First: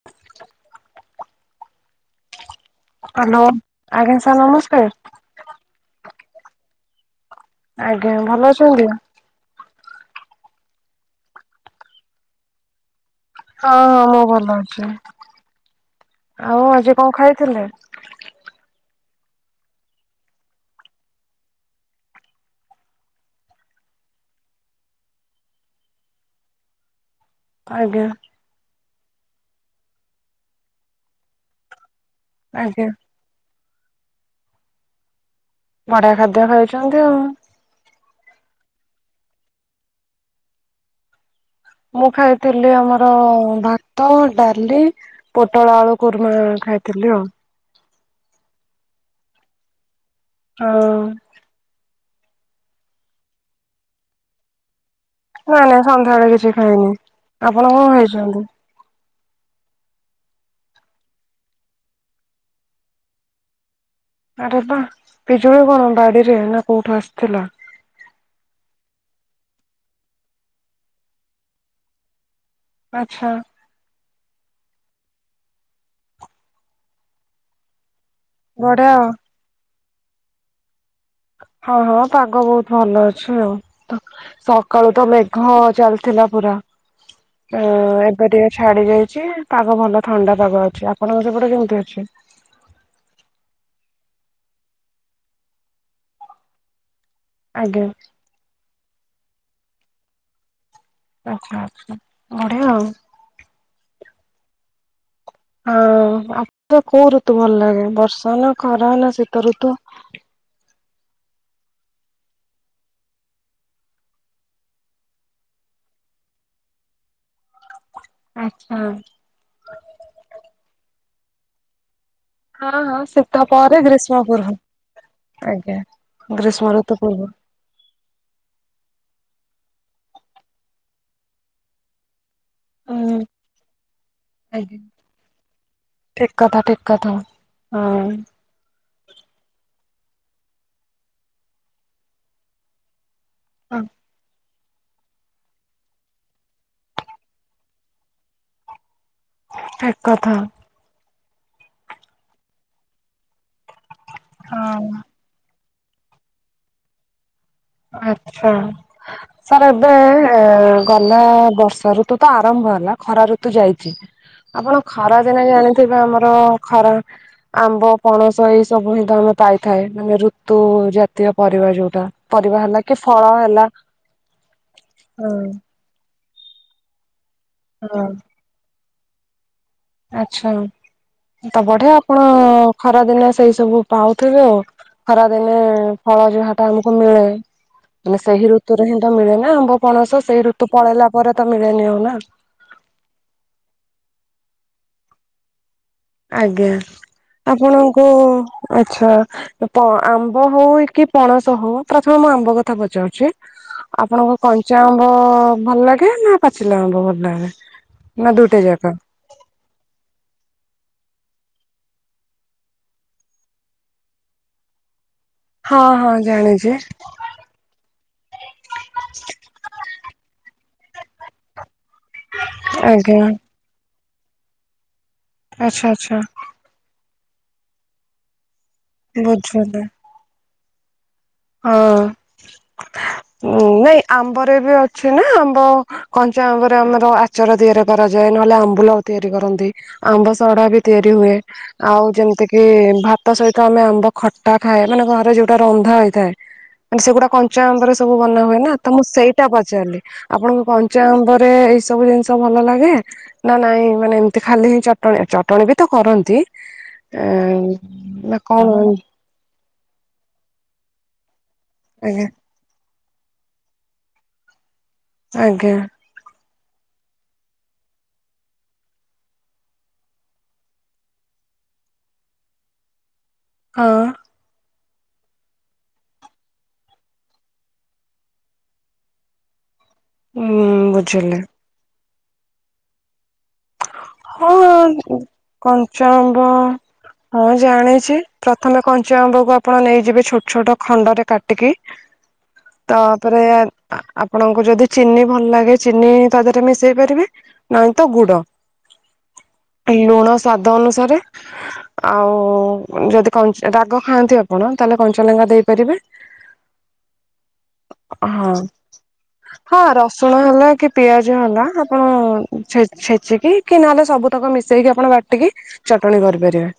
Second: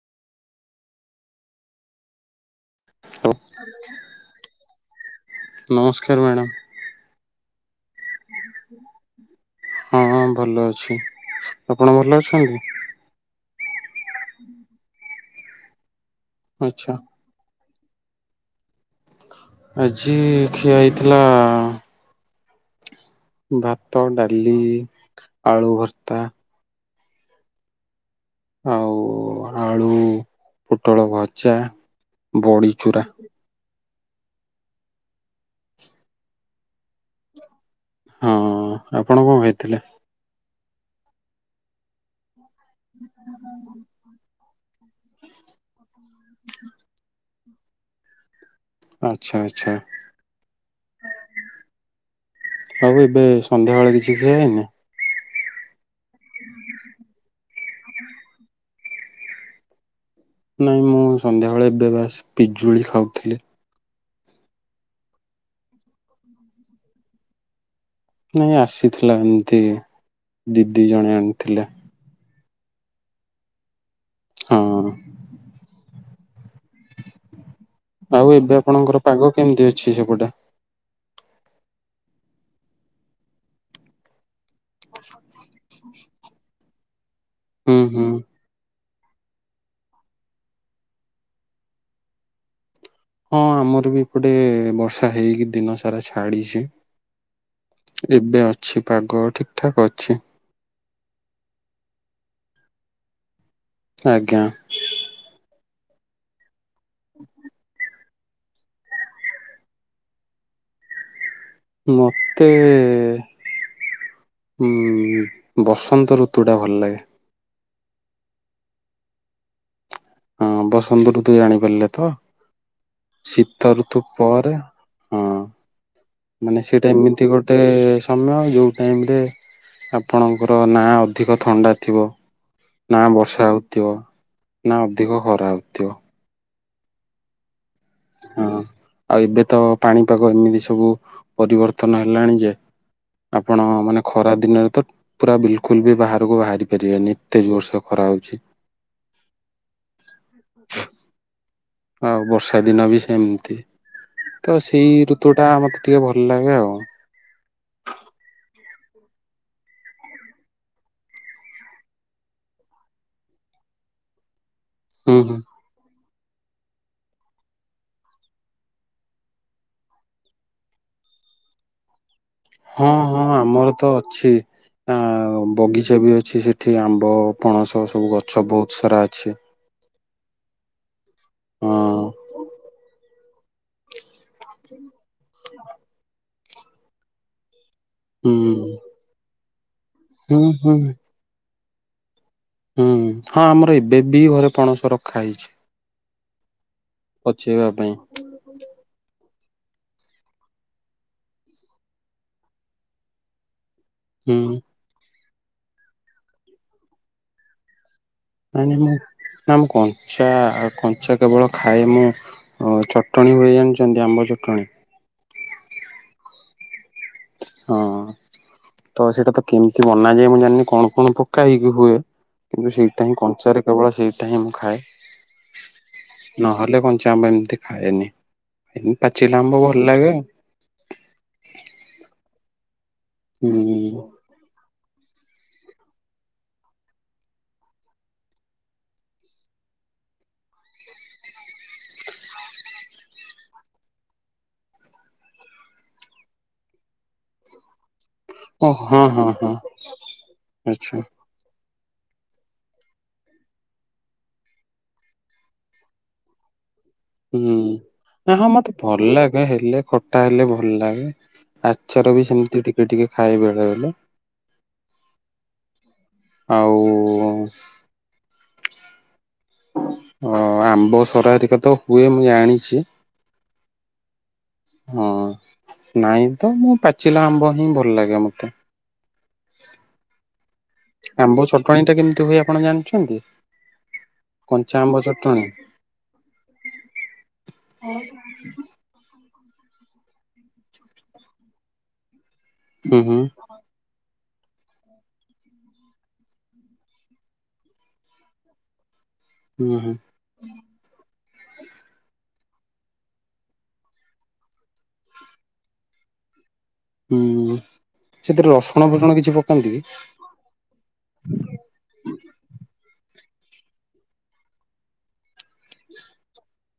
[inaudible] ହଉ ହ୍ୟାଲୋ ଆଜ୍ଞା ସାର୍ ନମସ୍କାର। ନମସ୍କାର ମ୍ୟାଡ଼ାମ୍। ଆଜ୍ଞା ଭଲ ଅଛନ୍ତି? ହଁ ହଁ ଭଲ ଅଛି ଆପଣ ଭଲ ଅଛନ୍ତି? ହଁ ହଁ ମୁଁ ଭଲ ଅଛି ଆଉ ଆଚ୍ଛା ଆଜି କଣ ଖାଇଥିଲେ? ଆଜି ଖିଆ ହେଇଥିଲା ଭାତ, ଡାଲି, ଆଳୁ ଭର୍ତ୍ତା। ଆଜ୍ଞା। ଆଉ ଆଳୁ ପୋଟଳ ଭଜା, ଆଜ୍ଞା ବଡ଼ିଚୁରା। ବଢିଆ ଖାଦ୍ୟ ଖାଇଛନ୍ତି ଆଉ। ହଁ ଆପଣ କଣ ଖାଇଥିଲେ? ମୁଁ ଖାଇଥିଲି ଆମର ଭାତ। ତ ଡାଲି, ପୋଟଳ ଆଳୁ କୁର୍ମା ଖାଇଥିଲି ଆଉ। ଆଚ୍ଛା ଆଚ୍ଛା। ହଁ। ଆଉ ଏବେ ସନ୍ଧ୍ୟାବେଳେ କିଛି ଖିଆ ହେଇନି? ନାଁ ନାଁ ସନ୍ଧ୍ୟାବେଳେ କିଛି ଖାଇନି ଆପଣ କଣ ଖାଇଛନ୍ତି? ନାଇଁ ମୁଁ ସନ୍ଧ୍ୟାବେଳେ ଏବେ ବାସ୍ ପିଜୁଳି ଖାଉଥିଲି। ଆରେ ବା ପିଜୁଳି କଣ ବାଡିରେ ନା କୋଉଠୁ ଆସିଥିଲା? ନାଇଁ ଆସିଥିଲା ଏମିତି ଦିଦି ଜଣେ ଆଣିଥିଲା। ଆଚ୍ଛା। ହଁ। ଆଉ ଏବେ ବଢିଆ ଆପଣଙ୍କର ପାଗ କେମିତି ଅଛି ସେପଟେ? ହଁ ହଁ ପାଗ ବହୁତ ଭଲ ଅଛି ଆଉ। [unintelligible] ସକାଳୁ ତ ମେଘ ଚାଲିଥିଲା ପୁରା। ହୁଁ ହୁଁ ଏବେ ଟିକେ ଛାଡି ଯାଇଛି ପାଗ ଭଲ ଥଣ୍ଡା ପାଗ ଅଛି ଆପଣଙ୍କ ସେପଟେ କେମିତି ଅଛି? ହଁ ଆମର ବି ଏପଟେ ବର୍ଷା ହେଇକି ଦିନ ସାରା ଛାଡିଛି। ଆଜ୍ଞା। ଏବେ ଅଛି ପାଗ ଠିକ ଠାକ୍ ଅଛି। ଆଚ୍ଛା ଆଚ୍ଛା ବଢିଆ ଆଉ। ଆଜ୍ଞା। ହଁ ଆପଣଙ୍କୁ କୋଉ ଋତୁ ଭଲ ଲାଗେ ବର୍ଷା, ନା ଖରା, ନା ଶୀତଋତୁ? ମୋତେ। ହୁଁ ବସନ୍ତ ଋତୁ ଟା ଭଲ ଲାଗେ। ଆଚ୍ଛା। ହଁ ବସନ୍ତ ଋତୁ ଜାଣିପାରିଲେ ତ ହଁ ହଁ ଶୀତ ପରେ ଋତୁ ଗ୍ରୀଷ୍ମ ପୂର୍ବ ପରେ ହଁ ଆଜ୍ଞା। ମାନେ ଗ୍ରୀଷ୍ମ ସେଟା ଋତୁ ପୂର୍ବ ଏମିତି ଗୋଟେ ସମୟ ଯୋଉ ଟାଇମ ରେ ଆପଣଙ୍କର ନା ଅଧିକ ଥଣ୍ଡା ଥିବ ନା ହୁଁ ବର୍ଷା ହଉଥିବ ଆଜ୍ଞା ନା ଅଧିକ ଖରା ହଉଥିବ। ଠିକ କଥା ଠିକ କଥା ହଁ ହଁ ଆଉ ଏବେ ତ ପାଣିପାଗ ଏମିତି ସବୁ ପରିବର୍ତ୍ତନ ହେଲାଣି ଯେ ଆପଣ ମାନେ ଖରା ଦିନରେ ତ ପୁରା ବିଲକୁଲ ବି ବାହାରକୁ ବାହାରି ପାରିବେନିି ଏତେ ଜୋରସେ ଖରା ହେଉଛି। ଠିକ କଥା ଆଉ ବର୍ଷା ଦିନ ବି ସେମିତି ତ ହଁ ସେଇ ଋତୁଟା ମୋତେ ଟିକେ ଭଲ ଲାଗେ ଆଉ ଆଚ୍ଛା ସାର୍ ଏବେ ଗଲା ବର୍ଷା ଋତୁ ତ ଆରମ୍ଭ ହେଲା ଖରା ଋତୁ ଯାଇଛି। ଆପଣ ହୁଁ ଖରା ହୁଁ ଦିନ ଜାଣିଥିବେ ଆମର ଖରା ଆମ୍ବ ପଣସ ଏଇ ସବୁ ହିଁ ତ ଆମେ ପାଇଥାଏ ମାନେ ଋତୁ ଜାତୀୟ ପରିବା ଯୋଉଟା ପରିବା ହେଲା ହଁ କି ହଁ ଫଳ ହେଲା ଆମର ତ ଅଛି ଆ ହଁ। ବଗିଚା ବି ଅଛି ସେଠି ଆମ୍ବ ପଣସ ସବୁ ଗଛ ବହୁତ ସାରା ଅଛି। ଆଚ୍ଛା ତ ବଢିଆ ହଁ ଆପଣ ଖରାଦିନିଆ ସେଇ ସବୁ ପାଉଥିବେ ଆଉ ଖରାଦିନେ ଫଳ ଯାହାଟା ଆମକୁ ମିଳେ ମାନେ ହୁଁ ସେଇ ଋତୁରେ ହିଁ ତ ମିଳେ ନା ଆମ୍ବ ପଣସ ହୁଁ ସେଇ ଋତୁ ହୁଁ ପଳେଇଲା ପରେ ତ ମିଳେନି ଆଉ ନା ହୁଁ ହଁ ଆମର ଏବେ ବି ଘରେ ପଣସ ରଖା ହେଇଛି। ଆଜ୍ଞା ପଚେଇବା ପାଇଁ ଆପଣଙ୍କୁ ଆଚ୍ଛା ଉପ ଆମ୍ବ ହଉ କି ପଣସ ହଉ ପ୍ରଥମେ ମୁଁ ଆମ୍ବ କଥା ପଚାଉଛି। ଆପଣଙ୍କୁ ହୁଁ କଞ୍ଚା ଆମ୍ବ ଭଲ ଲାଗେ ନା ପାଚିଲା ଆମ୍ବ ଭଲ ଲାଗେ? ନା ଦୁଇଟା ନାଇ ନାଇଁ ଯାକ ମୁଁ ନା ମୁଁ କଞ୍ଚା କଞ୍ଚା କେବଳ ଖାଏ ମୁଁ ହଁ ଚଟଣି ହୁଏ ଜାଣିଛନ୍ତି ଆମ୍ବ ଚଟଣି ହଁ ହଁ ଜାଣିଛି। ହଁ ତ ସେଇଟା ତ କେମିତି ବନାଯାଏ ମୁଁ ଜାଣିନି କଣ କଣ ପକା ହେଇକି ହୁଏ। କିନ୍ତୁ ସେଇଟା ହିଁ ଆଜ୍ଞା କଞ୍ଚାରେ କେବଳ ସେଇଟା ହିଁ ମୁଁ ଖାଏ। ଆଚ୍ଛା ଆଚ୍ଛା ନହେଲେ କଞ୍ଚା ଆମ୍ବ ଏମିତି ଖାଏନି ହଁ ପାଚିଲା ଆମ୍ବ ବୁଝିଲି ଭଲ ଲାଗେ। ହଁ ହୁଁ ନାଇଁ ଆମ୍ବରେ ଏବେ ଅ ଅଛି ନା ଆମ୍ବ କଞ୍ଚା ଆମ୍ବରେ ଆମର ଆଚାର ତିଆରି କରାଯାଏ ନହେଲେ ଆମ୍ବୁଲ ତିଆରି କରନ୍ତି। ଆମ୍ବ ସଢା ବି ତିଆରି ହୁଏ। ଆଉ ଯେମିତି କିି ଭାତ ସହିତ ଆମେ ଆମ୍ବ ଖଟା ଖାଏ ମାନେ ଘରେ ଯୋଉଟା ରନ୍ଧା ହେଇ ଥାଏ ମାନେ ସେଗୁଡାକ କଞ୍ଚା ଆମ୍ବରେ ସବୁ ବନା ହୁଏ ଓ ନା ତ ହଁ ମୁଁ ହଁ ସେଇଟା ହଁ ପଚାରିଲି ଆପଣଙ୍କୁ ଆଚ୍ଛା କଞ୍ଚା ଆମ୍ବରେ ଏଇ ସବୁ ଜିନିଷ ତ ଭଲ ଲାଗେ ନା ନାଇଁ ମାନେ ଏମିତି ଖାଲି ହିଁ ଚଟଣି ଚଟଣି ବି ତ କରନ୍ତି। ହୁଁ ନା ହଁ ମତେ ଭଲ ଲାଗେ ହେଲେ ଖଟା ହେଲେ ଭଲ ଲାଗେ। ଆଚାର ଆଜ୍ଞା ବି ସେମିତି ଟିକେ ଟିକେ ଖାଏ ବେଳେବେଳେ ଆଜ୍ଞା ଆଉ ହଁ ଆମ୍ବ ସରା ଏରିକା ତ ହୁଏ ମୁଁ ଜାଣିଛି। ହଁ ହଁ ନାଇଁ ତ ମୁଁ ପାଚିଲା ଆମ୍ବ ହିଁ ଭଲ ଲାଗେ ମତେ [inaudible] ବୁଝିଲି ଆମ୍ବ ଚଟଣୀ ଟା କେମିତି ହୁଏ ଆପଣ ଜାଣିଛନ୍ତି? ହଁ କଞ୍ଚା ଆମ୍ବ ଉଁ ଚଟଣି କଞ୍ଚା ଆମ୍ବ ହଁ ଜାଣିଚି। ପ୍ରଥମେ କଞ୍ଚା ଆମ୍ବକୁ ଆପଣ ନେଇଯିବେ ଛୋଟ ଛୋଟ ଖଣ୍ଡ ରେ କାଟିକି। ହୁଁ ତା ହୁଁ ପରେ ଆନ୍ ଆପଣଙ୍କୁ ଯଦି ଚିନି ଭଲ୍ ଲାଗେ ଚିନି ତା ଦେହରେ ମିଶେଇ ପାରିବେ ନହେନେ ତ ଗୁଡ। ହୁଁ ଲୁଣ ସ୍ଵାଦ ଅନୁସାରେ। ଆଉ ଯଦି କଞ୍ଚ ରାଗ ଖାଆନ୍ତି ଆପଣ ତାହେଲେ କଞ୍ଚାଲଙ୍କା ଦେଇପାରିବେ। [inaudible] ହୁଁ ସେଥିରେ ରସୁଣ ଫସୁଣ କିଛି ପକାନ୍ତି କି? ସୁଣ ହେଲା କି ପିଆଜ ହେଲା ଆପଣ ଛେ ଛେଚିକି କି ନହେଲେ ସବୁ ତକ ମିଶେଇକି ଆପଣ ବାଟିକି ଚଟଣି କରିପାରିବେ।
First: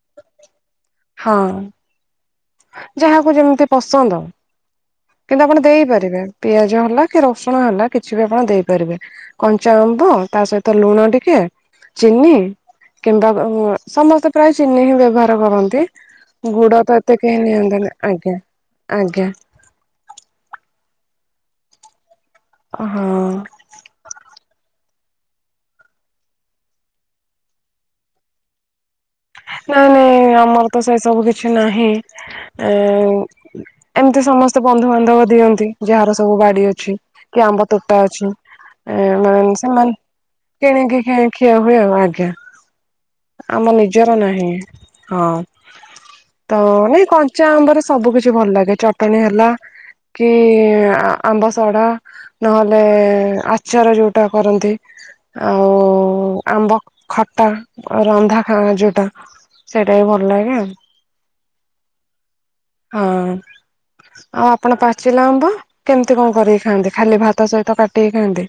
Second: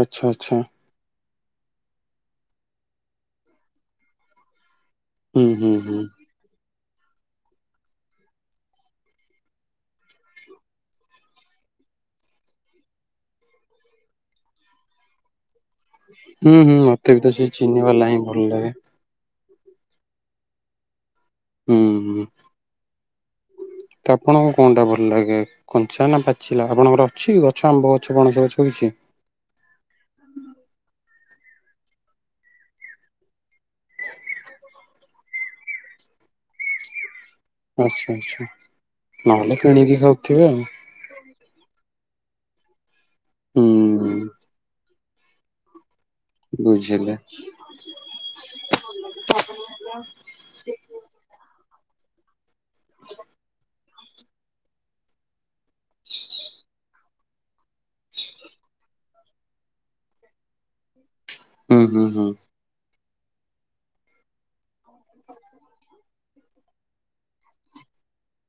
ଆଚ୍ଛା ଆଚ୍ଛା। ହଁ। ଯାହାକୁ ଯେମିତି ପସନ୍ଦ କିନ୍ତୁ ହୁଁ ଆପଣ ହୁଁ ହୁଁ ଦେଇପାରିବେ। ପିଆଜ ହେଲା କି ରସୁଣ ହେଲା କିଛି ବି ଆପଣ ଦେଇପାରିବେ। କଞ୍ଚା ଆମ୍ବ ତା ସହିତ ଲୁଣ ଟିକେ ଚିନି। କିମ୍ବା ବ ଭ ସମସ୍ତେ ପ୍ରାୟ ଚିନି ହିଁ ବ୍ୟବହାର କରନ୍ତି। ଉଁ ଗୁଡ ହୁଁ ଏତେ ମତେ ବି ତ କେହି ସେଇ ନିଅନ୍ତିନି ଚିନିବାଲା ହିଁ ଆଜ୍ଞା ଭଲ୍ ଲାଗେ। ଆଜ୍ଞା। ଉଁ ହୁଁ। ଓ ହଁ। ତ ଆପଣଙ୍କୁ କଁଟା ଭଲ୍ ଲାଗେ? କଞ୍ଚା ନା ପାଚିଲା ଆପଣଙ୍କର ଅଛି ଗଛ ଆମ୍ବ ଗଛ ପଣସ ଗଛ କିଛି? ନାଇଁ ନାଇଁ ଆମର ତ ସେଇ ସବୁ କିଛି ନାହିଁ ଏଁ ଏମ୍ତି ସମସ୍ତେ ବନ୍ଧୁବାନ୍ଧବ ଦିଅନ୍ତି ଯାହାର ସବୁ ବାଡି ଅଛି। କି ଆମ୍ବ ତୋଟା ଆଚ୍ଛା ଅଛି ଆଚ୍ଛା ଏଁ ମା ନହେଲେ ସେମାନେ କିଣିକି ଖାଉଥିବେ ଆଉ କିଣିକି ଖାଏ। ଖିଆ ହୁଏ ଆଉ ଆଜ୍ଞା ଆମ ନିଜର ହୁଁ ନାହିଁ। ହଁ ତ ନାଇଁ ବୁଝିଲେ କଞ୍ଚା ଆମ୍ବରେ। ସବୁ କିଛି ଭଲ୍ ଲାଗେ ଚଟଣୀ ହେଲା କି ଆମ୍ବ ସଢା। ନହେଲେ ଆଚାର ଯୋଉଟା କରନ୍ତି। ଆଉ ଆମ୍ବ ଖଟା ରନ୍ଧା ଖାଁ ଯୋଉ ଟା ସେଇଟା ବି ଭଲ୍ ଲାଗେ ଆଉ। ହୁଁ ହୁଁ ହୁଁ। ହଁ ଆଉ ଆପଣ ପାଚିଲା ଆମ୍ବ? କେମ୍ତି କଁ କରିକି ଖାଆନ୍ତି ଖାଲି ଭାତ ସଇତ କାଟିକି ଖାଆନ୍ତି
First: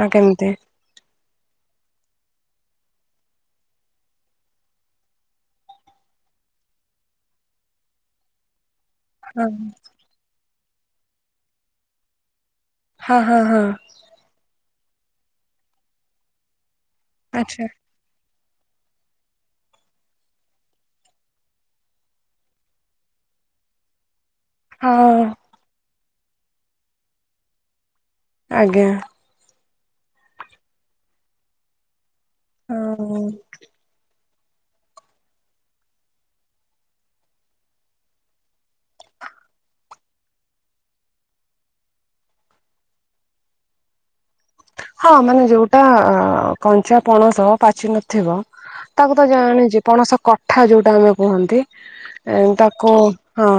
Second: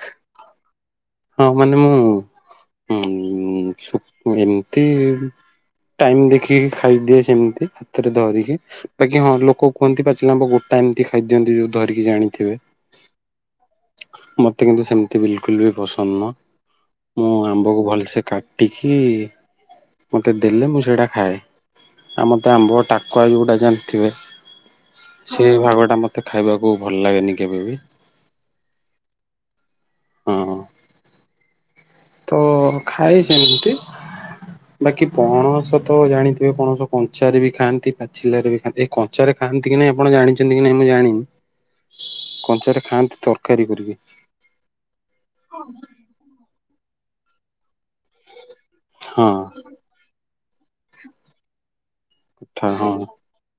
ନା କେମ୍ତି? ହଁ ମାନେ ମୁଁ ହୁଁ ସୁ ଏମ୍ତି ଟାଇମ୍ ଦେଖିକି ଖାଇଦିଏ ସେମ୍ତି ହାତରେ ଦରିକି। ବାକି ହଁ ଲୋକ କୁହନ୍ତି ପାଚିଲା ଆମ୍ବ ଗୋଟା ଏମ୍ତି ଖାଇଦିଅନ୍ତି ଯୋଉ ଧରିକି ଜାଣିଥିବେ? ହଁ ହଁ ହଁ। ମୋତେ କିନ୍ତୁ ସେମ୍ତି ବିଲକୁଲ୍ ବି ପସନ୍ଦ ନୁହଁ ମୁଁ ଆଚ୍ଛା ଆମ୍ବକୁ ଭଲ୍ସେ କା ଟିକି ମତେ ଦେଲେ ମୁଁ ସେଇଟା ଖାଏ। ଆମ ତ ଆମ୍ବ ଟାକୁଆ ଯୋଉଟା ଜାଣିଥିବେ? ହଁଅଁ। ସେଇ ଭାଗ ଟା ମତେ ଖାଇବାକୁ ଭଲ୍ ଲାଗେନି କେବେ ବି। ଆଜ୍ଞା। ହଁ ତ ହଁ। ଖାଏ ସେମିତି ବାକି ପଣସ ତ ଜାଣିଥିବେ ପଣସ କଞ୍ଚାରେ ବି ଖାଆନ୍ତି ପାଚିଲାରେ ବି ଖାଆନ୍ତି ଏ କ କଞ୍ଚାରେ କି ଖାଆନ୍ତି କି ନାହିଁ ଆପଣ ଜାଣିଚନ୍ତି କି ନାହିଁ ମୁଁ ଜାଣିନି। କଞ୍ଚାରେ ଖାଆନ୍ତି ତରକାରୀ କରିକି। ହଁ ମାନେ ଯୋଉଟା କଞ୍ଚା ପଣସ ପାଚି ନ ଥିବ ତାକୁ ତ ହଁ ଜାଣିଚି ପଣସ କଠା ଯୋଉଟା ଆମେ କୁହନ୍ତି। ଏଁ ପିଠା ହଁ ତାକୁ ହଁ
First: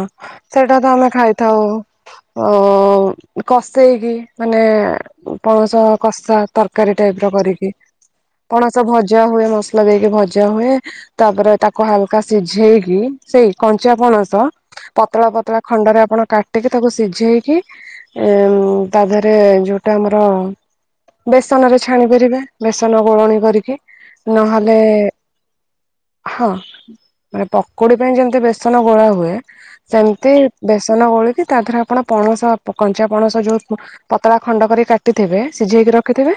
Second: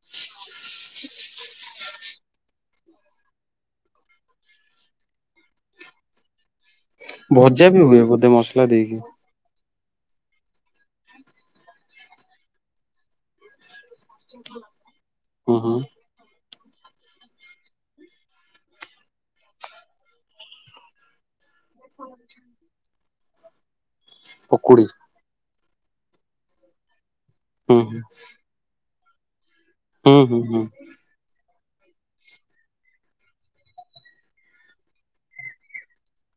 ସେଇଟା ତ ଆମେ ଖାଇଥାଉ। ଅଁ କଷେଇକି ମାନେ ପଣସ କଷା। ତରକାରୀ ଟାଇପର ଭଜା କରିକି ବି ହୁଏ ବୋଧେ ମସଲା ପଣସ ଦେଇକି ଭଜା ହୁଏ ମସଲା ଦେଇକି ଭଜା ହୁଏ ତାପରେ ତାକୁ ହାଲୁକା ସିଝେଇକି ସେଇ କଞ୍ଚା ପଣସ ପତଳା ହୁଁ ପତଳା ହୁଁ ଖଣ୍ଡରେ ଆପଣ କା କାଟିକି ତାକୁ ସିଝେଇକି ଏଁ ତା ଦେହରେ ଯୋଉଟା ଆମର ବେସନରେ ଛାଣି ପାରିବେ ବେସନ ଗୋଳଣି କରିକି ନହେଲେ ପକୁଡି ହଁ ମାନେ ହୁଁ ପକୁଡି ପାଇଁ ଯେମିତି ବେସନ ଗୋଳା ହୁଏ। ହୁଁ ସେମିତି ହୁଁ ହୁଁ ବେସ୍ ହୁଁ ବେସନ ଗୋଳିକି ତା ଦିହରେ ଆପଣ ପଣସ କଞ୍ଚା ପଣସ ଯୋଉ ପତଳା ଖଣ୍ଡ କରି କାଟିଥିବେ ସିଝେଇକି ରଖିଥିବେ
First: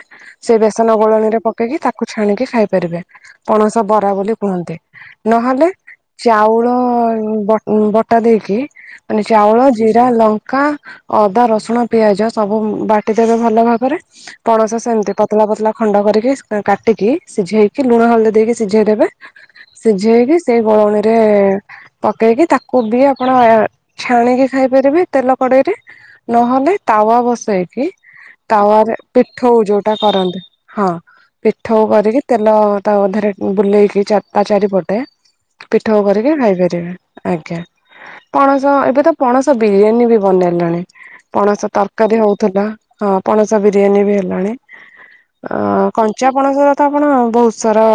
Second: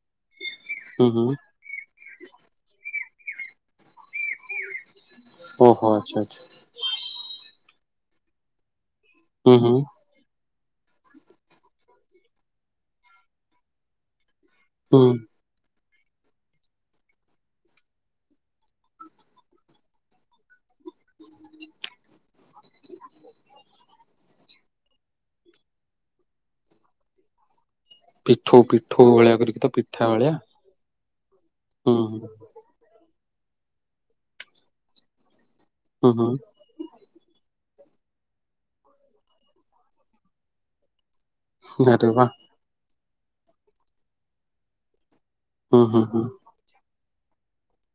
ସେ ବେସନ ହୁଁ ହୁଁ ଗୋଳଣିରେ ପକ୍ ପକେଇକି ତାକୁ ଛାଣିକି ଖାଇ ପାରିବେ ପଣସ ବରା ବୋଲି କୁହନ୍ତି, ନହେଲେ ଓହୋ ଆଚ୍ଛା ଆଚ୍ଛା ଚାଉଳ ବଟ୍ ବଟା ଦେଇକି ମାନେ ହୁଁ ଚାଉଳ, ହୁଁ ଜିରା, ଲଙ୍କା, ଅଦା, ରସୁଣ, ପିଆଜ ସବୁ ବାଟିଦେବେ ଭଲ ଭାବରେ ପଣସ ହୁଁ ସେମିତି ପତ୍ ପତଳା ପତଳା ଖଣ୍ଡ କରିକି କାଟିକି ସିଝେଇକି ଲୁଣ ହଳଦୀ ଦେଇକି ସିଝେଇଦେବେ ସିଝେଇକି ସେଇ ଗୋଳଣିରେ ପକ୍ ପକେଇକି ତାକୁ ବି ଆପଣ ଏଁ ଛାଣିକି ଖାଇପାରିବେ ତେଲ କଡେଇରେ। ନହେଲେ ତାୱା ବସେଇକି ପିଠଉ ତାୱାରେ ପିଠଉ। ଭଳିଆ ପିଠଉ କରିକି ତ ଯୋଉଟା ପିଠା ଭଳିଆ କରନ୍ତି। ହଁ ପିଠଉ ହୁଁ କରିକି ହୁଁ ତେଲ ତା ଅଧାରେ ବୁଲେଇକି ଚାରି ତା ଚାରିପଟେ ପିଠଉ ହୁଁ କରିକି ଖାଇବେ। ଖାଇବେ ଆଜ୍ଞା ପଣସ ଏବେ ତ ପଣସ ବିରିୟାନୀ ବି ବନେଇଲେଣି। ପଣସ ହୁଁ ଆରେ ତରକାରୀ ବା ହଉଥିଲା, ହଁ ପଣସ ବିରିୟାନୀ ବି ହେଲାଣି। ହୁଁ ଆଁ ହୁଁ ହୁଁ କଞ୍ଚାପଣସ ତ ଆପଣ ବହୁତ ସାରା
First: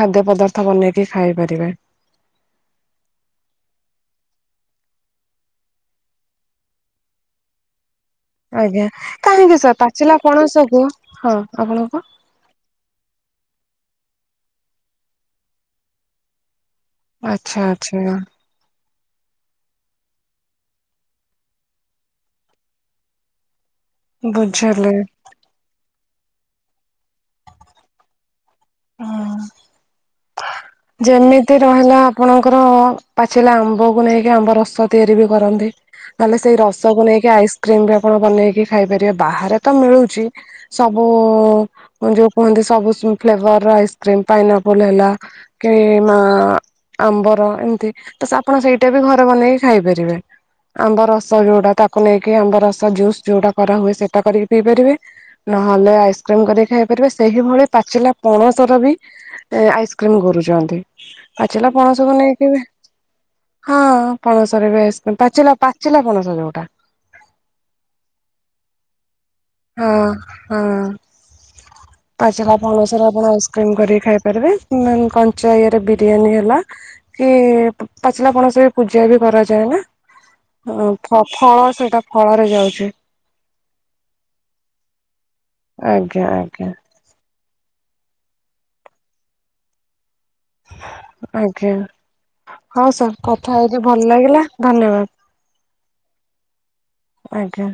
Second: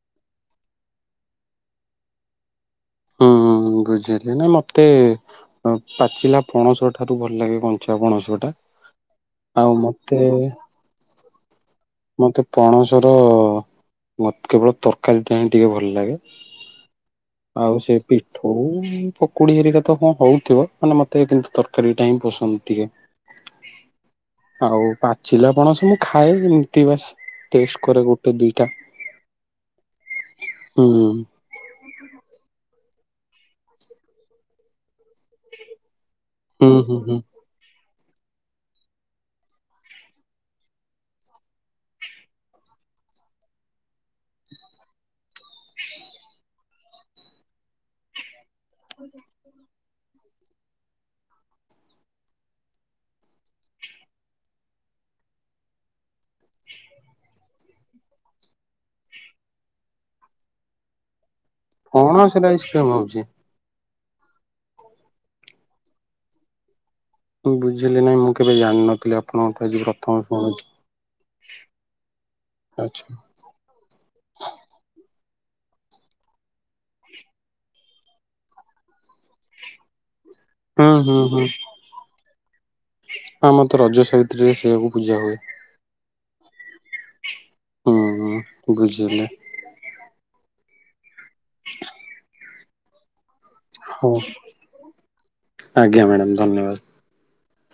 ଖାଦ୍ୟ ପଦାର୍ଥ ବନେଇକି ଖାଇ ପାରିବେ। ହଁ ବୁଝିଲି ନା ମତେ ଅଁ ପାଚିଲା ପଣସ ଠାରୁ ଭଲ ଲାଗେ କଞ୍ଚା ପଣସ। ଟା ଆଜ୍ଞା କାହିଁକି ଆଉ ସାର୍ ପାଚିଲା ମତେ ପଣସ କୁ ହଁ ଆପଣଙ୍କ ମୋତେ ପଣସର ମତ କେବଳ ତରକାରୀଟା ହିଁ ଟିକେ ଭଲ ଲାଗେ। ଆଚ୍ଛା ଆଉ ସେ ଆଚ୍ଛା ପିଠ୍ ଉ ପକୁଡି ହେରିକା ତ କଣ ହଉଥିବ ମାନେ ମତେ କିନ୍ତୁ ତରକାରୀ ଟା ହିଁ ପସନ୍ଦ ଟିକେ। [inaudible] ଆଉ ବୁଝିଲି ପାଚିଲା ପଣସ ମୁଁ ଖାଏ ଏମିତି ବାସ୍ ଟେଷ୍ଟ କରେ ଗୋଟେ ଦୁଇ ଅଁ। ହୁଁ। ଯେମିତି ରହିଲା ଆପଣଙ୍କର ପାଚିଲା ଆମ୍ବକୁ ନେଇକି ଆମ୍ବ ରସ ତିଆରି ବି କରନ୍ତି। ମାନେ ସେଇ ହୁଁ ହୁଁ ରସକୁ ହୁଁ ନେଇକି ଆଇସ୍କ୍ରିମ ବି ଆପଣ ବନେଇକି ଖାଇପାରିବେ ବାହାରେ ତ ମିଳୁଛି। ସବୁ ଯୋଉ କୁହନ୍ତି ସବୁ ଫ୍ଲେଭର ର ଆଇସ୍କ୍ରିମ ପାଇନାପୋଲ ହେଲା। କି ମା ଆମ୍ବର ଏମିତି ତ ଆପଣ ସେଇଟା ବି ଘରେ ବନେଇକି ଖାଇପାରିବେ। ଆମ୍ବ ରସ ଯୋଉଟା ତାକୁ ନେଇକି ଆମ୍ବ ରସ ଜୁସ୍ ଯୋଉଟା କରାହୁଏ ସେଟା କରିକି ପିଇ ପାରିବେ। ନହେଲେ ଆଇସ୍କ୍ରିମ କରିକି ଖାଇ ପାରିବେ ସେହିଭଳି ପାଚିଲା ପଣସର ବି ଏଁ ଆଇସ୍କ୍ରିମ କରୁଚନ୍ତି ପାଚିଲା ପଣସକୁ ପଣସରେ ନେଇକି ବି ଆଇସ୍କ୍ରିମ୍ ହଉଛି। ହଁ ପଣସରେ ବି ଆଇସକ୍ରିମ ପାଚିଲା ପାଚିଲା ପଣସ ଯୋଉଟା। ବୁଝିଲି ନାଇଁ ମୁଁ କେବେ ଜାଣିନଥିଲି ଆ ହଁ ହଁ ପାଚିଲା ଆଚ୍ଛା। ପଣସର ଆପଣ କ୍ରିମ କରିକି ଖାଇ ପାରିବେ [unintelligible] କଞ୍ଚା ଇରେ ବିରିୟାନୀ ହେଲା। କି ପାଚିଲା ପଣସ ବି ପୂଜା ବି କରାଯାଏ ନା। ହଁ ହୁଁ ଫ ହୁଁ ହୁଁ ଫଳ ସେଇଟା ଫଳରେ ଯାଉଚି। ଆମର ତ ରଜ ସାବିତ୍ରୀରେ ସେଇଆକୁ ପୂଜା ହୁଏ। ଆଜ୍ଞା ଆଜ୍ଞା। ହୁଁ ହୁଁ ବୁଝିହେଲା। ଆଜ୍ଞା। ହଁ ସାର୍ କଥା ହେଇକି ଭଲ ହଉ ଲାଗିଲା ଆଜ୍ଞା ମ୍ୟାଡାମ ଧନ୍ୟବାଦ। ଧନ୍ୟବାଦ। ଆଜ୍ଞା।